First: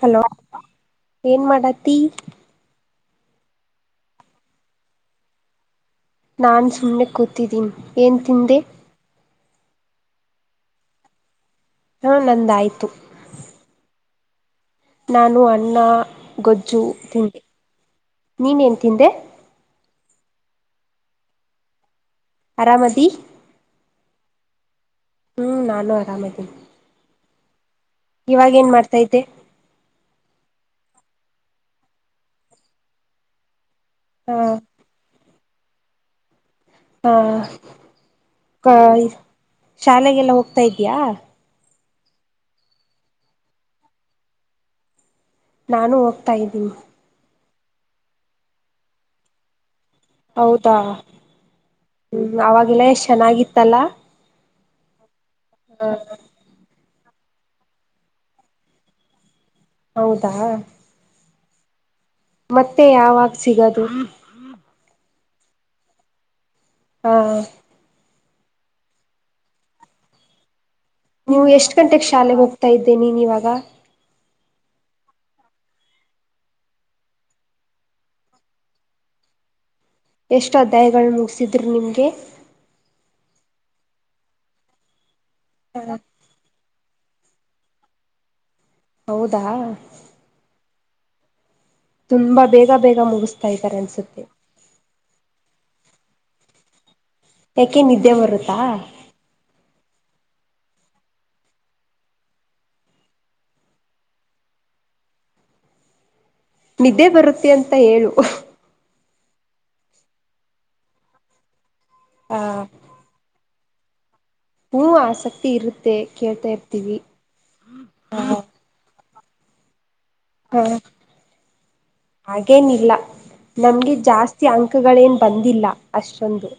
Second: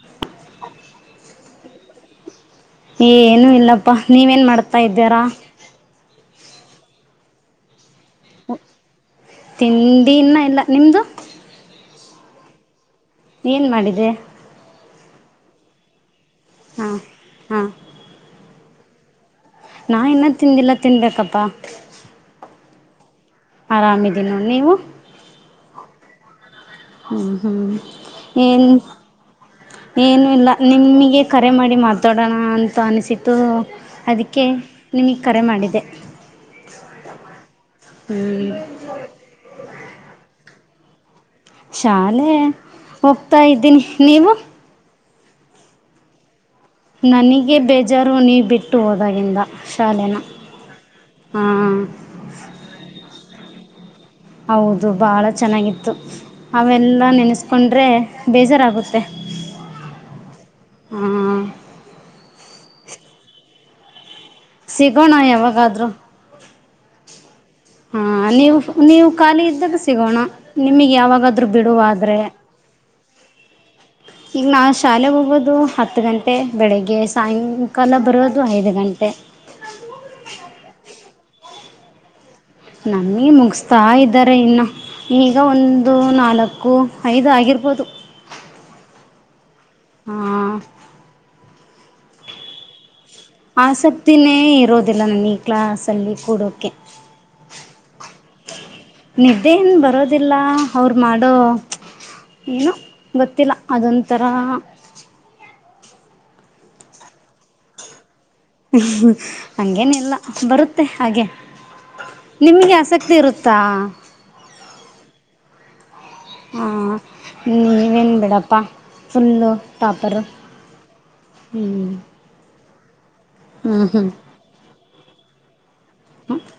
Hello ಏನ್ ಮಾಡಾತ್ತಿ. ಏನು ಇಲ್ಲಾಪ್ಪ ನೀವೇನು ಮಾಡ್ತಾ ಇದ್ದೀರಾ. ನಾನು ಸುಮ್ಮನೆ ಕೂತಿದ್ದೀನಿ ಏನು ತಿಂದೆ. ತಿಂಡಿ ಇನ್ನ ಇಲ್ಲ ನಿಮ್ಮದು. ಹಾ ನಂದಾಯ್ತು. ಏನು ಮಾಡಿದೆ. ನಾನು ಅನ್ನ ಗೊಜ್ಜು ಹಾ ತಿಂದೆ ಹಾ ನೀನೇನ್ ತಿಂದೆ. ನಾ ಇನ್ನೂ ತಿಂದಿಲ್ಲ ತಿನ್ಬೇಕಪ್ಪ. ಆರಾಮಾದಿ. ಆರಾಮಿದೀನು ನೀವು. ಹು ನಾನು ಆರಾಮ ಇದಿದ್ದೀನಿ. ಹ್ಮ್ ಹ್ಮ್ ಏನ್ ಮಾಡ್ತಾ ಇದ್ದೆ ಏನು ಇಲ್ಲ ನಿಮಗೆ ಕರೆ ಮಾಡಿ ಮಾತಾಡೋಣ ಅಂತ ಅನಿಸಿತು. ಆ ಅದಕ್ಕೆ ನಿಮಗೆ ಕರೆ ಮಾಡಿದೆ. ಹಾ ಹ್ಮ್ ಶಾಲೆಗೆಲ್ಲ ಹೋಗ್ತಾಯಿದಿಯ. ಶಾಲೆ ಹೋಗ್ತಾ ಇದ್ದೀನಿ ನೀವು. ನಾನು ಹೋಗ್ತಾ ಇದ್ದೀನಿ. ನನಗೆ ಬೇಜಾರು ನೀ ಬಿಟ್ಟು ಹೋದಾಗಿಂದ ಶಾಲೆನ. ಹೌದಾ ಹಾಂ ಹ್ಮ ಅವಾಗೆಲ್ಲ ಎಷ್ಟ್ ಚೆನ್ನಾಗಿತ್ತಲ್ಲಾ. ಹೌದು ಬಾಳ ಚೆನ್ನಾಗಿತ್ತು ಅವೆಲ್ಲ ನೆನೆಸ್ಕೊಂಡ್ರೆ ಬೇಜಾರಾಗುತ್ತೆ. ಹೌದಾ ಹಾ ಮತ್ತೆ ಯಾವಾಗ ಸಿಗೋದು. ಸಿಗೋಣ ಯಾವಾಗಾದ್ರೂ. ಹಾ ಹಾ ನೀವು ನೀವು ಖಾಲಿ ಇದ್ದಾಗ ಸಿಗೋಣ. ನಿಮಗೆ ನೀವು ಯಾವಾಗಾದ್ರೂ ಎಷ್ಟ್ ಗಂಟೆಗೆ ಬಿಡುವಾದರೆ. ಶಾಲೆಗೆ ಹೋಗ್ತಾ ಇದ್ದೆ ನೀನ್ ಇವಾಗ ಈಗ ನಾವು ಶಾಲೆಗೆ ಹೋಗೋದು ಹತ್ತು ಗಂಟೆ ಬೆಳಗ್ಗೆ ಸಾಯಂಕಾಲ ಬರೋದು ಐದು ಗಂಟೆ. ಎಷ್ಟು ಅಧ್ಯಾಯಗಳು ಮುಗಿಸಿದ್ರು ನಿಮ್ಗೆ. ನಮಗೆ ಮುಗಿಸ್ತಾ ಇದ್ಧಾರೆ ಇನ್ನ ಈಗ ಒಂದು ನಾಲ್ಕು. ಐದು ಆಗಿರ್ಬೋದು. ಹೌದಾ ಹಾ ತುಂಬಾ ಬೇಗ ಬೇಗ ಮುಗ ಆಸಕ್ತಿನೇ ಇರೋದಿಲ್ಲ ನನ್ಗೆ ಈ ಕ್ಲಸ್ ಅಲ್ಲಿ ಕೂರೋಕೆ. ಯಾಕೆ ನಿದ್ದೆ ಬರುತ್ತಾ. ನಿದ್ದೆಏನ್ ಬರೋದಿಲ್ಲ ಅವರು ಮಾಡೋ. ಏನ ಗೊತ್ತಿಲ್ಲ ಅದೊಂಥರ. ನಿದ್ದೆ ಬರುತ್ತೆ ಅಂತ ಹೇಳ. ಹಂಗೇನು ಇಲ್ಲ ಬರುತ್ತೆ ಹಾಗೆ. ಆ ನಿಮ್ಗೆ ಆಸಕ್ತಿ ಇರುತ್ತಾ. ಹ್ಞೂ ಆಸಕ್ತಿ ಇರೀ ತೆ ಕೇಳ್. ಹ ನೀವೇನು ಬಿಡಪ್ಪ ಫುಲ್ಲು ಟಾಪ್ಪರ್. ಹಾ ಹಾಗೇನಿಲ್ಲ ಹ್ಞೂ ನಮ್ಗೆ ಹ್ಞೂ ಜಾಸ್ತಿ. ಅಂಕಗಳೇನು ಬಂದಿಲ್ಲ. ಹ ಅಷ್ಟೊಂದು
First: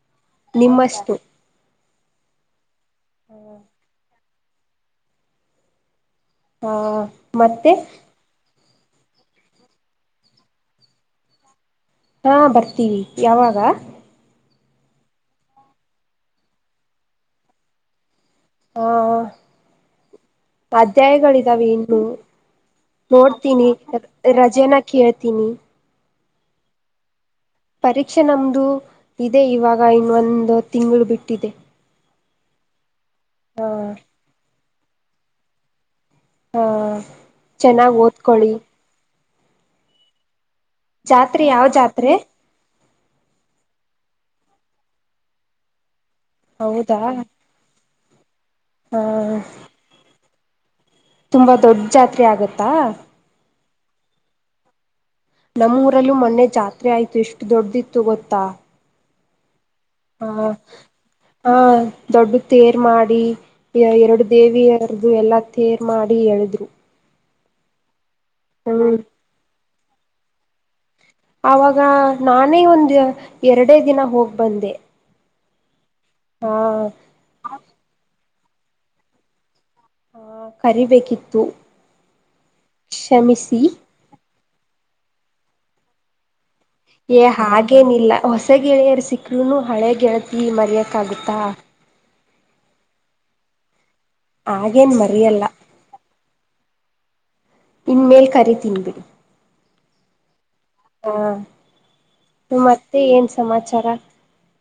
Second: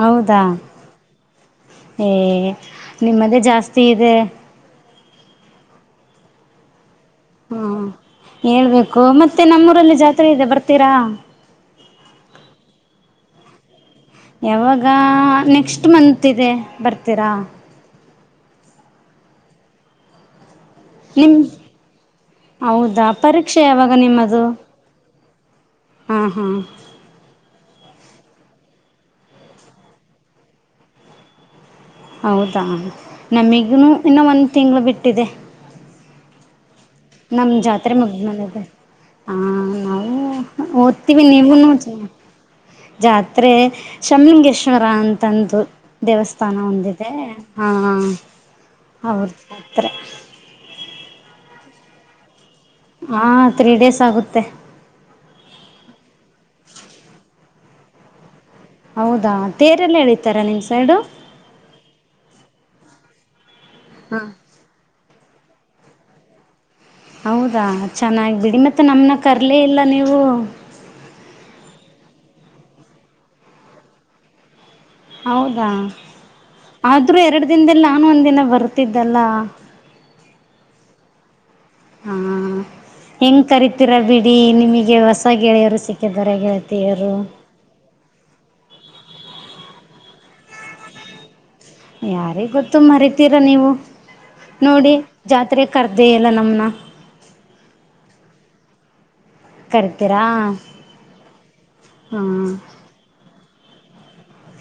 ಹೌದಾ ನಿಮ್ಮಷ್ಟು ಏ. ನಿಮ್ಮದೇ ಜಾಸ್ತಿ ಇದೆ. ಹಾ ಹ್ಞೂ ಮತ್ತೆ. ಹೇಳ್ಬೇಕು ಮತ್ತೆ ನಮ್ಮಊರಲ್ಲಿ ಜಾತ್ರೆ ಇದೆ ಬರ್ತೀರಾ. ಹಾ ಬರ್ತೀವಿ ಯಾವಾಗಾ. ಯಾವಾಗ ನೆಕ್ಸ್ಟ್ ಮಂತ್ ಇದೆ ಬರ್ತೀರಾ. ಹಾ ಹಾ ನಿಮ್ಮ ಅಧ್ಯಾಯಗಳಿದಾವೆ ಇನ್ನು ಹೌದಾ ಪರೀಕ್ಷೆ ನೋಡ್ತೀನಿ ಯಾವಾಗ ಅ ಅ ರಜೆನ. ಕೇಳ್ತೀನಿ. ಹಾ ಹಾ ಪರೀಕ್ಷೆ ನಮ್ಮದು ಇದೆ ಇವಾಗಾ ಇನ್ನೊಂದು ತಿಂಗಳು ಬಿಟ್ಟಿದೆ. ಹೌದಾ ಹಾ ನಮಗನ್ನು ಒಂದು ತಿಂಗಳು ಬಿಟ್ಟಿದೆ. ಹಾ ನಮ್ಮ ಜಾತ್ರೆ ಚೆನ್ನಾಗ್ ಮುಗ ಮೇಲೆ ಓದ್ಕೊಳ್ಳಿ ಇದೆ ಹಾ ನಾವು. ಒದತ್ತೀವಿ ಜಾತ್ರೆ ಯಾವ ನೀವುನು ಚೆನ್ನಾಗಿ. ಜಾತ್ರೆ ಜಾತ್ರೆ ಶಮಲಿಂಗೇಶ್ವರಾ ಅಂತಂದು ದೇವಸ್ಥಾನ ಒಂದಿದೆ. ಹಾ ಹಾ ಹೌದು ಕರೆಕ್ಟ್ ತುಂಬಾ ದೊಡ್ಡ ಜಾತ್ರೆ ಆಗತ್ತಾ. ಹಾ ತ್ರೀ ಡೇಸ್ ಆಗುತ್ತೆ. ನಮ್ಮಊರಲ್ಲೂ ಮೊನ್ನೆ ಜಾತ್ರೆ ಆಯ್ತು ಎಷ್ಟು ದೊಡ್ಡದಿತ್ತು ಗೊತ್ತಾ. ಹೌದಾ ತೇರೆಲ್ಲಾ ಹ ಎಳಿತಾರಾ ನಿಮ್ಮ ಸೈಡು. ಹಾ ದೊಡ್ಡ ತೇರ್ ಮಾಡಿ ಎರಡು ಹಾಂ ದೇವಿಯ ಇದ್ವು ಎಲ್ಲಾ ತೇರ್ ಮಾಡಿ ಎಳದ್ರು. ಹೌದಾ ಚೆನ್ನಾಗಿ ಬಿಡಿ ಮತ್ತ ಹ್ಮ್ ನಮನ ಕರ್ಲೆ ಇಲ್ಲಾ ನೀವು. ಆವಾಗ ನಾನೇ ಒಂದ ಎರಡೇ ದಿನಾ ಹೋಗಿ ಬಂದೆ. ಹೌದಾ ಹಾ ಆದ್ರೂ ಎರಡು ದಿನದಲ್ಲಿ ನಾನು ಒಂದಿನಾ ಬರ್ತಿದ್ದಲ್ಲಾ ಹಾ ಕರಿಬೇಕಿತ್ತು. ಹಾ ಹೆಂಗ ಕ್ಷಮಿಸಿ ಕರಿತೀರಾ ಬಿಡಿ ನಿಮಗೆ ಹೊಸ ಗೆಳೆಯರು ಸಿಕ್ಕಿದಾರೆ ಗೆಳ ಏ ಹಾಗೇನಿಲ್ಲಾ ಹೊಸ ಗೆಳೆಯರು ಸಿಕ್ಕರುನು ಹಳೆ ಗೆಳತಿ ಮರಯಕ್ಕ ಆಗುತ್ತಾ. ಯಾರಿಗೊತ್ತು ಮರಿತೀರಾ ನೀವು ನೋಡಿ ಹಾಗೇನ್ ಮರಿಯಲ್ಲ ಜಾತ್ರೆಗ ಕರ್ದೇಲ್ಲಾ ನಮ್ಮನ್ನಾ ಇನ್ಮೇಲ್ ಕರೆ ತಿನ್ಬಿಡಿ. ಕರಿತೀರಾ ಹಾ ತ್ತೆ ಏನು ಸಮಾಚಾರಾ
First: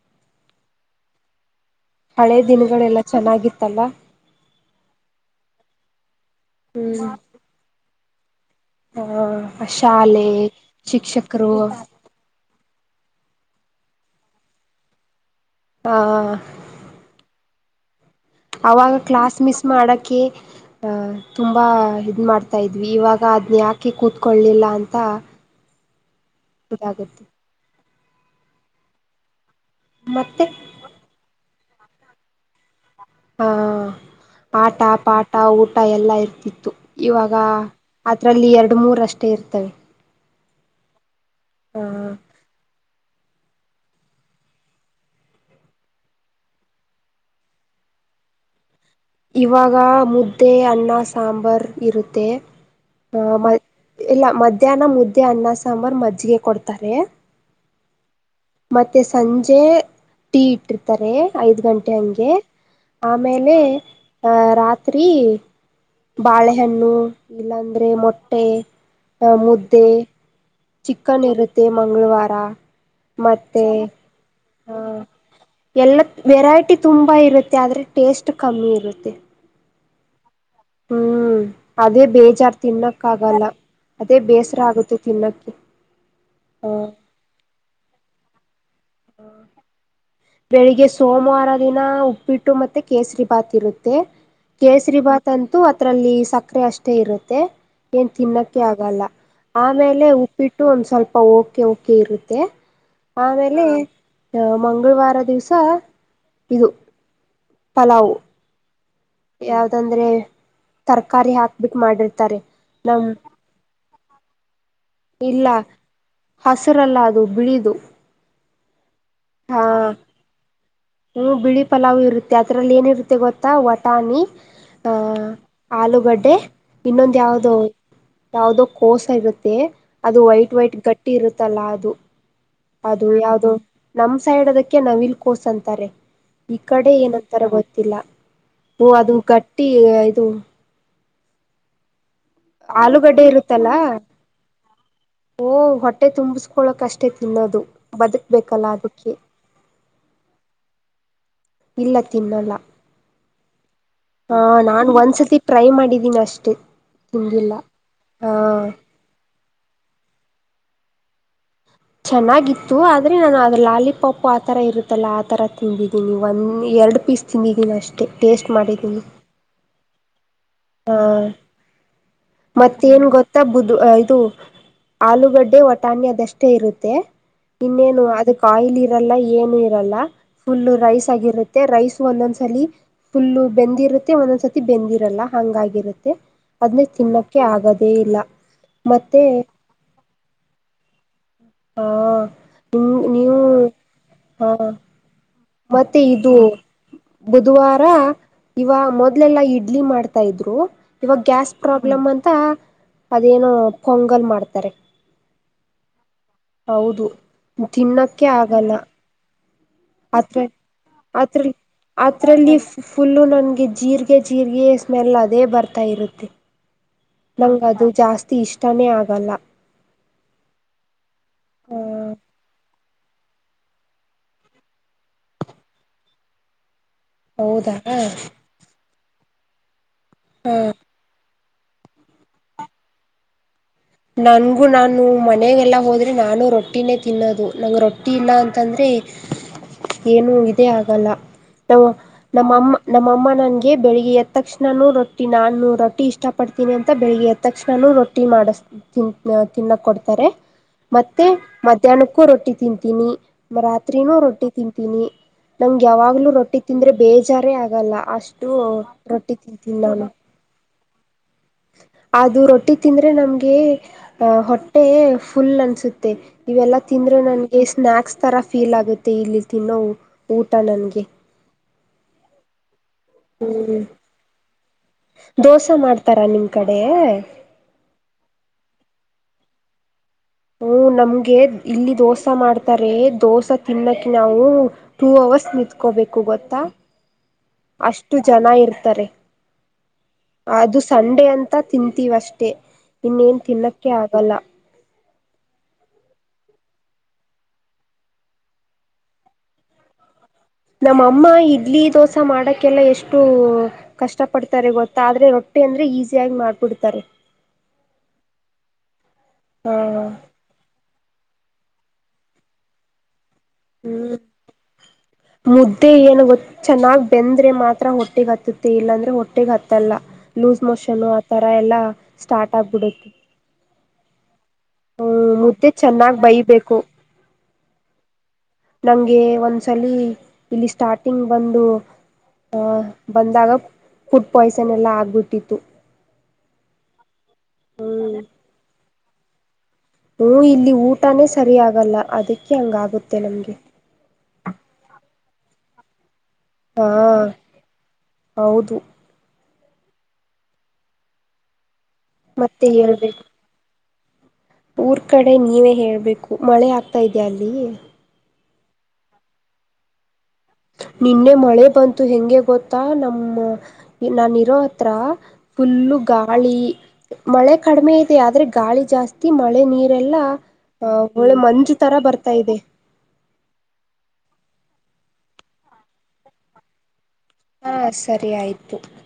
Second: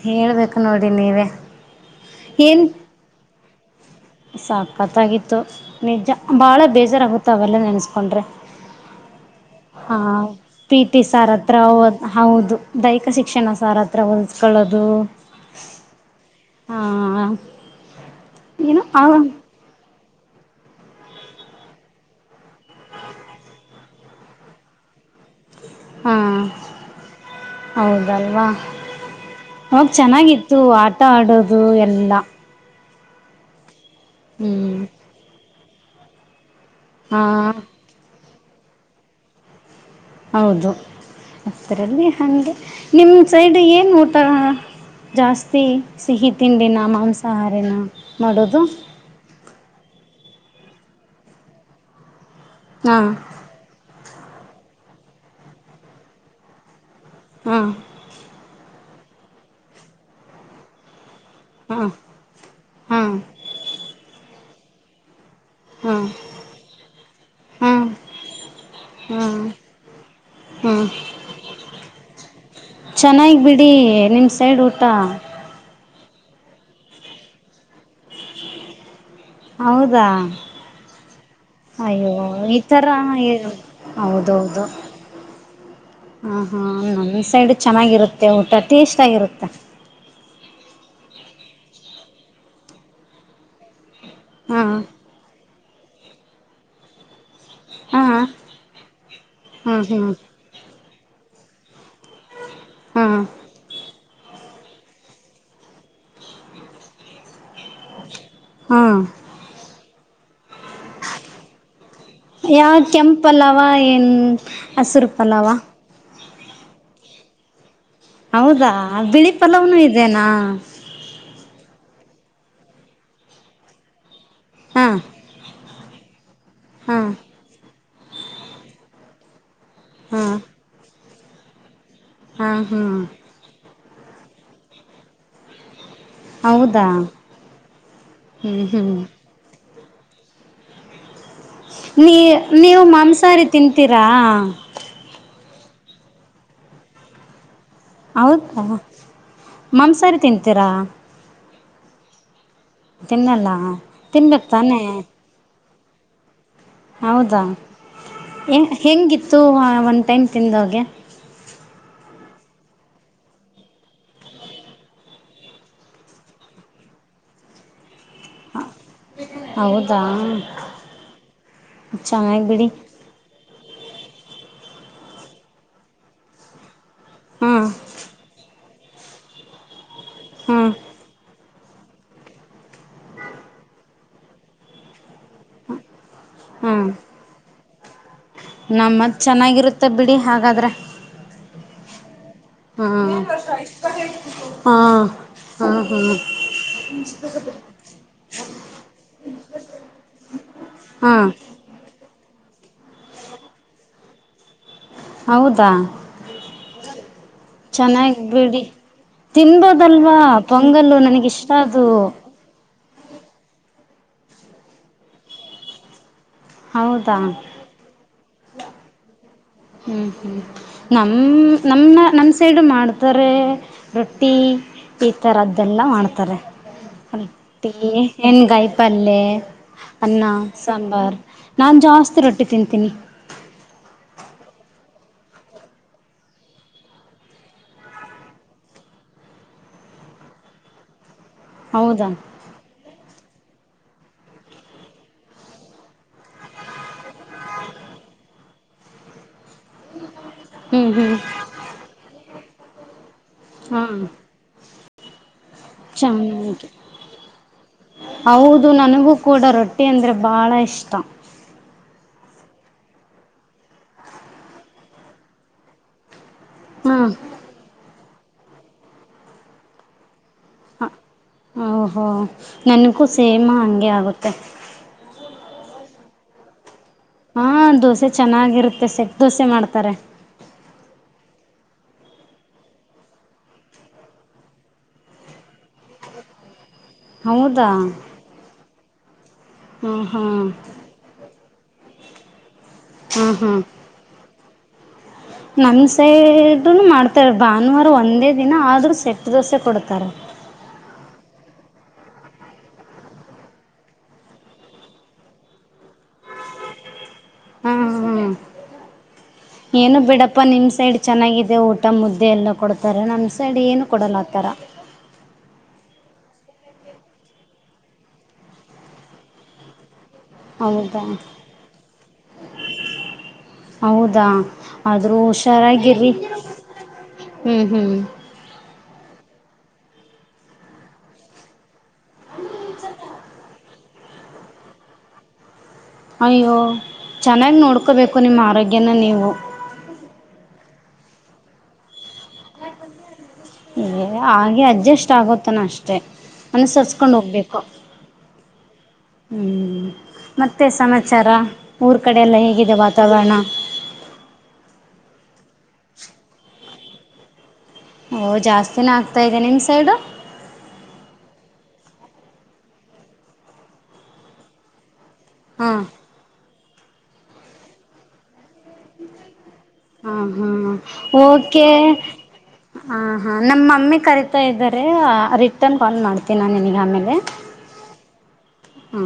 ಹೇಳ್ಬೇಕು ನೋಡಿ ನೀವೇ. ಹಳೆ ದಿನಗಳೆಲ್ಲಾ ಚೆನ್ನಾಗಿತ್ತಲ್ಲಾ. ಸಕತ್ತಾಗಿತ್ತು ನಿಜಾ ಭಾಳ ಬೇಜಾರಾಗುತ್ತೆ ಅವೆಲ್ಲಾ ನೆನೆಸ್ಕೊಂಡ್ರೆ. ಹಾ ಹಾ ಶಾಲೆ ಪಿ ಟಿ ಸಾರ್ ಶಿಕ್ಷಕರು ಹತ್ರ ಹಾ. ಓದ್ ಹೌದು ದೈಹಿಕ ಶಿಕ್ಷಣ ಸಾರ್ ಹತ್ರ ಹೊಲಿಸ್ಕೊಳ್ಳೋದು. ಆ ಹಾ ಏನು ಅವಾಗ ಕ್ಲಾಸ್ ಮಿಸ್ ಮಾಡಕೆ ಅ ತುಂಬಾ ಇದ್ ಮಾಡ್ತ ತಾ ಇದ್ವಿ ಇವಾಗ ಅದನ್ ಯಾಕೆ ಕೂತ್ಕೊಳ್ಳಲಿಲ್ಲಾ ಅಂತಾ ಹಾ ಗೊತ್ತಾಗುತ್ತೆ. ಹೌದಲ್ವಾ ಹೋಗ ಮತ್ತೆ ಚೆನ್ನಾಗಿತ್ತು ಆಟ ಆಡೋದು ಎಲ್ಲಾ. ಹ ಆಟ, ಹ್ಮ್ ಪಾಠ, ಊಟ ಎಲ್ಲ ಇರ್ತಿತ್ತು ಹಾ ಇವಾಗ ಅದರಲ್ಲಿ ಎರಡು ಮೂರ ಅಷ್ಟೇ ಇರ್ತವೆ. ಹೌದು, ಆ ಅಷ್ಟರಲ್ಲಿ ಹಾಗೆ ನಿಮ್ಮ ಸೈಡ್ ಏನು ಊಟ ಜಾಸ್ತಿ ಸಿಹಿ ತಿಂಡಿನ, ಮಾಂಸಾಹಾರಿನ ಮಾಡೋದು. ಇವಾಗ ಮುದ್ದೆ, ಅನ್ನ, ಸಾಂಬಾರ್ ಇರುತ್ತೆ. ಹಾಂ ಮ ಇಲ್ಲ ಮಧ್ಯಾಹ್ನ ಮುದ್ದೆ, ಅನ್ನ, ಸಾಂಬಾರ್, ಮಜ್ಜಿಗೆ ಕೊಡ್ತಾರೆ. ಹಾ, ಮತ್ತೆ ಸಂಜೆ ಟೀ ಇಟ್ಟಿರ್ತಾರೆ ಐದು ಹಾಂ ಗಂಟೆ ಹಂಗೆ ಹಾಂ ಆಮೇಲೆ ಆ ರಾತ್ರಿ- ಹಾಂ ಬಾಳೆಹಣ್ಣು ಹಾಂ ಇಲ್ಲಾಂದ್ರೆ ಮೊಟ್ಟೆ ಆ ಹಾಂ ಮುದ್ದೆ ಹ್ಞೂ ಚಿಕ್ಕನ್ ಇರುತ್ತೆ ಮಂಗಳವಾರ. ಚೆನ್ನಾಗಿ ಮತ್ತೆ ಬಿಡಿ ನಿಮ ಸೈಡ್ ಊಟ ಎಲ್ಲಾ ವೆರೈಟಿ ತುಂಬ ಇರುತ್ತೆ ಆದರೆ ಟೇಸ್ಟ್ ಕಮ್ಮಿ ಇರುತ್ತೆ. ಹೌದಾ! ಹ್ಮ್ ಅದೇ ಅಯ್ಯೋ ಈ ಬೇಜಾರ್ ತರ ತಿನ್ನಕ್ಕ ಆಗಲ್ಲ ಅದೇ ಬೇಸರ ಹೌದೌದು ಆಗುತ್ತೆ ತಿನ್ನಕ್ಕೆ ಹ, ಹಾ ನಮ್ಸೈಡು ಚೆನ್ನಾಗಿರುತ್ತೆ ಊಟ ಟೇಸ್ಟ್ಗಾಗಿರುತ್ತೆ. ಬೆಳಿಗ್ಗೆ ಸೋಮವಾರ ದಿನ ಉಪ್ಪಿಟ್ಟು ಮತ್ತೆ ಕೇಸರಿ ಭಾತ್ ಇರುತ್ತೆ. ಹಾಂ ಕೇಸರಿ ಭಾತ್ ತಂ [unintelligible] ತು ಅದರಲ್ಲಿ ಸಕ್ಕರೆ ಅಷ್ಟೇ ಇರುತ್ತೆ. ಹಾ ಏನ್ ತಿನ್ನಕ್ಕೆ ಆಗಲ್ಲ ಹ್ಮ್ ಆಮೇಲೆ ಹ್ಮ್ ಉಪ್ಪಿಟ್ಟು ಒಂದ್ ಸ್ವಲ್ಪ ಓಕೆ. ಉಪ್ಪ ಕೆ ಇರುತ್ತೆ ಹ್ಮ್ ಆಮೇಲೆ ಮಂಗಳವಾರ ದಿವಸ ಇದು ಪಲಾವು, ಹಾ, ಯಾವ್ದಂದ್ರೆ ತರಕಾರಿ ಹಾಕ್ಬಿಟ್ ಮಾಡಬೇಕ. ಯಾವ ಕೆಂಪ ಪಲಾವ್ ಏನ್ ಹಸಿರು ಇಲ್ಲ ಪಲಾವ ಹಸಿರಲ್ಲ ಅದು ಬಿಳಿದು. ಹೌದಾ! ಬಿಳಿ ಪಲಾವ್ನುೂ ಇದೇನಾ.. ಹ್ಮ್, ಬಿಳಿ ಪಲಾವ್ ಇರುತ್ತೆ ಅದ್ರಲ್ಲಿ ಏನಿರುತ್ತೆ ಗೊತ್ತಾ ವಟಾಣಿ ಹಾ ಅಹ ಆಲೂಗಡ್ಡೆ ಹಾ ಇನ್ನೊಂದ ಯಾವ್ದೋ ಯಾವ್ದೋ ಕೋಸ ಇರುತ್ತೆ. ಅದು ಹಾ ವೈಟ್ ವೈಟ್ ಗಟ್ಟಿ ಇರುತ್ತಲ್ಲಾ ಅದು. ಹಾ ಹಾ ಅದು ಯಾವ್ದೋ ನಮ ಸೈಡ್ ಅದಕ್ಕೆ ನವಿಲ್ ಕೋಸ್ ಅಂತಾರೆ. ಈ ಹೌದಾ ಕಡೆ ಏನಂತರ ಗೊತ್ತಿಲ್ಲ ಹ್ಮ್ ಹ್ಮ್ ಅದು ಗಟ್ಟಿ ಇದು- ನೀ ನೀವು ಆಲೂಗಡ್ಡೆ ಮಾಂಸಾಹಾರಿ ತಿಂತೀರಾ ಓಹೋ, ಹೊಟ್ಟೆ ತುಂಬಿಸಕೊಳಕ ಅಷ್ಟೇ ತಿನ್ನೋದು. ಹೌದಾ! ಬದುಕ್ಬೇಕಲ್ಲ ಅದಕ್ಕೆ ಮಾಂಸಾಹಾರಿ ತಿಂತೀರಾ ಇಲ್ಲ ತಿನ್ನಲ್ಲ ತಿನ್ನಲ್ಲಾ ಹಾ, ನಾನ್ ಒಂದ್ಸತಿ ಟ್ರೈ ಮಾಡಿದ್ದೀನಿ ಅಷ್ಟೇ, ಹೌದಾ! ಹೆೇಂಗಿತ್ತು ಒನ್ ಟೈಮ್ ತಿಂದಾಗೆ. ಚೆನ್ನಾಗಿತ್ತು ಆದ್ರೆ ನಾನು ಅದು ಲಾಲಿಪಾಪ್ ಆತರ ಇರುತ್ತಲ್ಲ, ಆತರ ತಿಂದಿದ್ದೀನಿ ಒಂದ ಎರಡು ಪೀಸ್. ತಿಂದಿದ್ದೀನಿ ಅಷ್ಟೇ ಟೇಸ್ಟ್ ಮಾಡಿದ್ದೀನಿ. ಹೌದಾ, ಹಾ, ಚೆನ್ನಾಗಿ ಬಿಡಿ ಮತ್ತೇನ್ ಗೊತ್ತ ಬುದ್ ಇದು ಆಲೂಗಡ್ಡೆ ಒಯವಟಾಣಿ ಅದಷ್ಟೇ ಇರುತ್ತೆ. ಹಾಂ ಇನ್ನೇನು ಅದಕ್ ಆಯಿಲ್ ಇರಲ್ಲ ಏನು ಇರಲ್ಲ ಫುಲ್ ಹಾಂ ರೈಸ್ ಆಗಿರುತ್ತೆ. ಮತ್ತೆ ರೈಸ್ ಒಂದೊಂದ್ಸಲಿ ಫುಲ್ಲು ಬೆಂದಿರುತ್ತೆ ಒಂದೊಂದ್ಸತಿ ಬೆಂದಿರಲ್ಲ ಹಂಗಾಗಿರುತ್ತೆ ಅದನ್ನೆ ತಿನ್ನೋಕ್ಕೆ ಆಗದೇ ಇಲ್ಲ ನಮ್ಮತ್ ಮತ್ತೆ ಚೆನ್ನಾಗಿರುತ್ತೆ ಬಿಡಿ ಹಾಗಾದ್ರೆ ಹಾಂ ಹ್ಮ್ ಹಾ ಹಾ ಹಾ ಮತ್ತೆ ಇದು ಬುಧವಾರ ಇವ ಮೊದಲೆಲ್ಲಾ ಇಡ್ಲಿ ಮಾಡ್ತಾ ಇದ್ರು ಹಾ ಇವಾಗ ಗ್ಯಾಸ್ ಪ್ರಾಬ್ಲಮ್ ಅಂತ ಅದೇನು ಪೊಂಗಲ್ ಮಾಡ್ತಾರೆ ಹೌದಾ ಹೌದು ಚೆನ್ನಾಗಿ ತಿನ್ನೋಕ್ಕೆ ಬಿಡಿ ಆಗಲ್ಲ ತಿನ್ಬೋದಲ್ವಾ ಪೊಂಗಲ್ ನನಗಿಷ್ಟ ಅದು. ತ್ರಲಿಫ್ ಫುಲ್ಲು ನನಗೆ ಜೀರಿಗೆ ಜೀರಿಗೆ ಸ್ಮೆಲ್ ಅದೇ ಬರ್ತಾ ಇರುತ್ತೆ ಹೌದಾ ನಂಗ ಅದು ಜಾಸ್ತಿ ಇಷ್ಟಾನೇ ಆಗಲ್ಲ ಹ್ಮ್ ಹ್ಮ್ ನಮ್ ಹ ನಮ್ಮನ್ನ ನಮ್ ಸೈಡು ಮಾಡ್ತಾರೆ ರೊಟ್ಟಿ ಈ ತರದ್ದೆಲ್ಲ ಮಾಡ್ತಾರೆ ರೊಟ್ಟಿ ಹೌದಾ ಹೆನ್ ಗಾಯ ಪಲ್ಯೆ ಅನ್ನ ಹ ಸಾಂಬಾರ್ ನಾನು ಜಾಸ್ತಿ ರೊಟ್ಟಿ ತಿಂತೀನಿ ನನಗೂ ನಾನು ಮನೆಗೆಲ್ಲ ಹೋದರೆ ನಾನು ರೊಟ್ಟಿನೇ ತಿನ್ನೋದು ನಂಗೆ ರೊಟ್ಟಿ ಇಲ್ಲ ಅಂತಂದರೆ [inaudible] ಏನು ಇದೇ ಆಗಲ್ಲ ನಾವು ಹೌದಾ ನಮ್ಮಮ್ಮ ನಮ್ ಅಮ್ಮ ನನಗೆ ಬೆಳಿಗ್ಗೆ ಎದ್ ತಕ್ಷನೂ ರೊಟ್ಟಿ ನಾನು ರೊಟ್ಟಿ ಇಷ್ಟ ಪಡ್ತೀನಿ ಅಂತ ಬೆಳಿಗ್ಗೆ ಎದ್ ತಕ್ಷನೂ ರೊಟ್ಟಿ ಮಾಡ ತಿ ತಿನ್ನೋ ಕೊಡ್ತಾರೆ ಹ್ಮ್ ಹ್ಮ್ ಮತ್ತೆ ಮಧ್ಯಾಹ್ನಕ್ಕೂ ರೊಟ್ಟಿ ತಿಂತೀನಿ ಹಾ ರಾತ್ರಿನೂ ರೊಟ್ಟಿ ತಿಂತೀನಿ ನಂಗೆ ಯಾವಾಗ್ಲೂ ಚೆನ್ನಾಗಿ ರೊಟ್ಟಿ ತಿಂದ್ರೆ ಬೇಜಾರೇ ಆಗಲ್ಲ ಅಷ್ಟು ಹೌದು ನನಗೂ ರೊಟ್ಟಿ ಕೂಡ ತಿಂತೀನಿ ನಾನು ಅಂದ್ರೆ ಬಹಳ ಇಷ್ಟ ಅದು ರೊಟ್ಟಿ ತಿಂದ್ರೆ ನಮ್ಗೆ ಹೊಟ್ಟೆ ಫುಲ್ ಅನ್ಸುತ್ತೆ ಇವೆಲ್ಲ ತಿಂದರೆ ನನಗೆ ಸ್ನಾಯಾಕ್ಸ್ ತರ ಫೀಲ್ ಆಗುತ್ತೆ ಇಲ್ಲಿ ತಿನ್ನೋ ಊಟ ಹಾ ನನಗೆ ಓಹೋ ನನ್ಗೂ ಸೇಮ ಹಂಗೆ ಆಗುತ್ತೆ ದೋಸೆ ಮಾಡ್ತಾರಾ ನಿಮ್ ಕಡೆ ಹಾ ದೋಸೆ ಚೆನ್ನಾಗಿರುತ್ತೆ ಸೆಟ್ ದೋಸೆ ಮಾಡ್ತಾರೆ ಹ ನಮ್ಗೆ ಇಲ್ಲಿ ದೋಸಾ ಮಾಡ್ತಾರೆ ದೋಸೆ ತಿನ್ನಕ್ ನಾವು ಟೂ ಅವರ್ಸ್ ನಿತ್ಕೋಬೇಕು ಗೊತ್ತಾ ಹೌದಾ ಎಷ್ಟು ಜನ ಇರ್ತಾರೆ ಹ್ಮ ಹಾ ಅದು ಸಂಡೆ ಅಂತ ತಿಂತೀವಿ ಅಷ್ಟೇ ಹ್ಮ್ ಇನ್ನೇನು ತಿನ್ನೋಕ್ಕೆ ಆಗಲ್ಲ ನನ್ ಸೈಡ್ ಮಾಡ್ತಾರೆ ಭಾನುವಾರ ಒಂದೇ ದಿನ ಆದರೂ ಸೆಟ್ ದೋಸೆ ಕೊಡ್ತಾರೆ ನಮ್ ಅಮ್ಮ ಇಡ್ಲಿ ದೋಸಾ ಮಾಡಕ್ಕೆಲ್ಲ ಎಷ್ಟು ಕಷ್ಟ ಪಡ್ತಾರೆ ಗೊತ್ತಾ ಅದ್ರೆ ರೊಟ್ಟಿ ಅಂದ್ರೆ ಈಸಿಯಾಗಿ ಮಾಡ್ಬಿಡ್ತಾರೆ ಹ್ಮ ಹ್ಮ್ ಹ ಏನು ಬಿಡಪ್ಪ ನಿಮ್ಮ್ ಸೈಡ್ ಚೆನ್ನಾಗಿದೆ ಊಟ ಮುದ್ದೆ ಎಲ್ಲ ಕೊಡ್ತಾರೆ ನಮ್ ಸೈಡ್ ಸೈಡ್ ಏನು ಹ್ಮ್ ಕೊಡಲ್ಲ ಆ ಥರ ಮುದ್ದೆ ಏನು ಗೊತ್ ಚೆನ್ನಾಗ್ ಬೆಂದ್ರೆ ಮಾತ್ರ ಹೊಟ್ಟಿಗ್ ಹತ್ತುತ್ತೆ ಇಲ್ಲಾಂದ್ರೆ ಹೊಟ್ಟಿಗೆ ಹತ್ತಲ್ಲ. ಲೂಸ್ ಹೌದಾ ಮೋಷನ್ನು ಆತರ ಎಲ್ಲಾ ಸ್ಟಾರ್ಟ್ ಆಗ್ಬಿಡುತ್ತೆ. ಹೌದಾ ಆದ್ರೂ ಹ್ಮ್ ಮುದ್ದೆ ಹುಷಾರಾಗಿರಿ ಚೆನ್ನಾಗ್ ಬೈಬೇಕು ಹ್ಮ್ ಹ್ಮ್ ನಂಗೆ ಒಂದ್ಸಲಿ ಇಲ್ಲಿ ಸ್ಟಾರ್ಟಿಂಗ್ ಬಂದು. ಆ ಬಂದಾಗ ಪುಡ್ ಪಾಯ್ಸನ್ ಎಲ್ಲಾ ಆಗ್ಬಿಟ್ಟಿತ್ತು. ಅಯ್ಯೋ ಚೆನ್ನಾಗಿ ನೋಡ್ಕೋಬೇಕು ನಿಮ್ಮ ಆರೋಗ್ಯನ ನೀವು. ಹೂ ಇಲ್ಲಿ ಊಟಾನೇ ಸರಿ ಆಗಲ್ಲ ಅದಕ್ಕೆ ಅಂಗಾಗುತ್ತೆ ನಮ್ಗೆ. ಹೆ ಹಾಗೆ ಅಡ್ಜಸ್ಟ್ ಆಗೊತ್ತನ ಅಷ್ಟೇ. ಹಾ ಅನುಸರಿಸ್ಕೊಂಡ್ ಹೋಗ್ಬೇಕು. ಹೌದು ಹ್ಮ್ ಮತ್ತೆ ಸಮಾಚಾರ ಊರ ಕಡೆ ಎಲ್ಲಾ ಮತ್ತೆ ಹೇಗಿದೆ ಹೇಳ್ಬೇಕು ವಾತಾವರಣ. ಊರ್ ಕಡೆ ನೀವೇ ಹೇಳಬೇಕು ಮಳೆ ಆಗ್ತಾ ಇದಿಯಾ ಅಲ್ಲಿ. ಓ ಜಾಸ್ತಿನೆ ಆಗ್ತಾ ಇದೆ ನಿಮ್ಮ ಸೈಡು ನಿನ್ನೆ ಮಳೆ ಬಂತು ಹೆಂಗೆ ಗೊತ್ತಾ ನಮ್ಮ್ ನಾನಿರೋಹತ್ರ ಹಾಂ ಪುಲ್ಲು ಗಾಳಿ ಮಳೆ ಕಡಿಮೆ ಇದೆ ಆದ್ರೆ ಗಾಳಿ- ಜಾಸ್ತಿ ಮಳೆ ನೀರೆಲ್ಲಾ ಹಾಂ ಹಾಂ ಅ ಒಳ್ಳೆ ಮಂಜು ತರ ಬರ್ತಾ ಇದೆ. ಹಾ ಹಾ ನಮ್ಮ ಮಮ್ಮಿ ಕರೀತಾ ಇದ್ದಾರೆ ರಿಟರ್ನ್ ಕಾಲ್ ಮಾಡ್ತೀನಿ ನಾನು ನಿನಗೆ ಆಮೇಲೆ. ಹಾ ಸರಿ ಆಯ್ತು. ಹಾ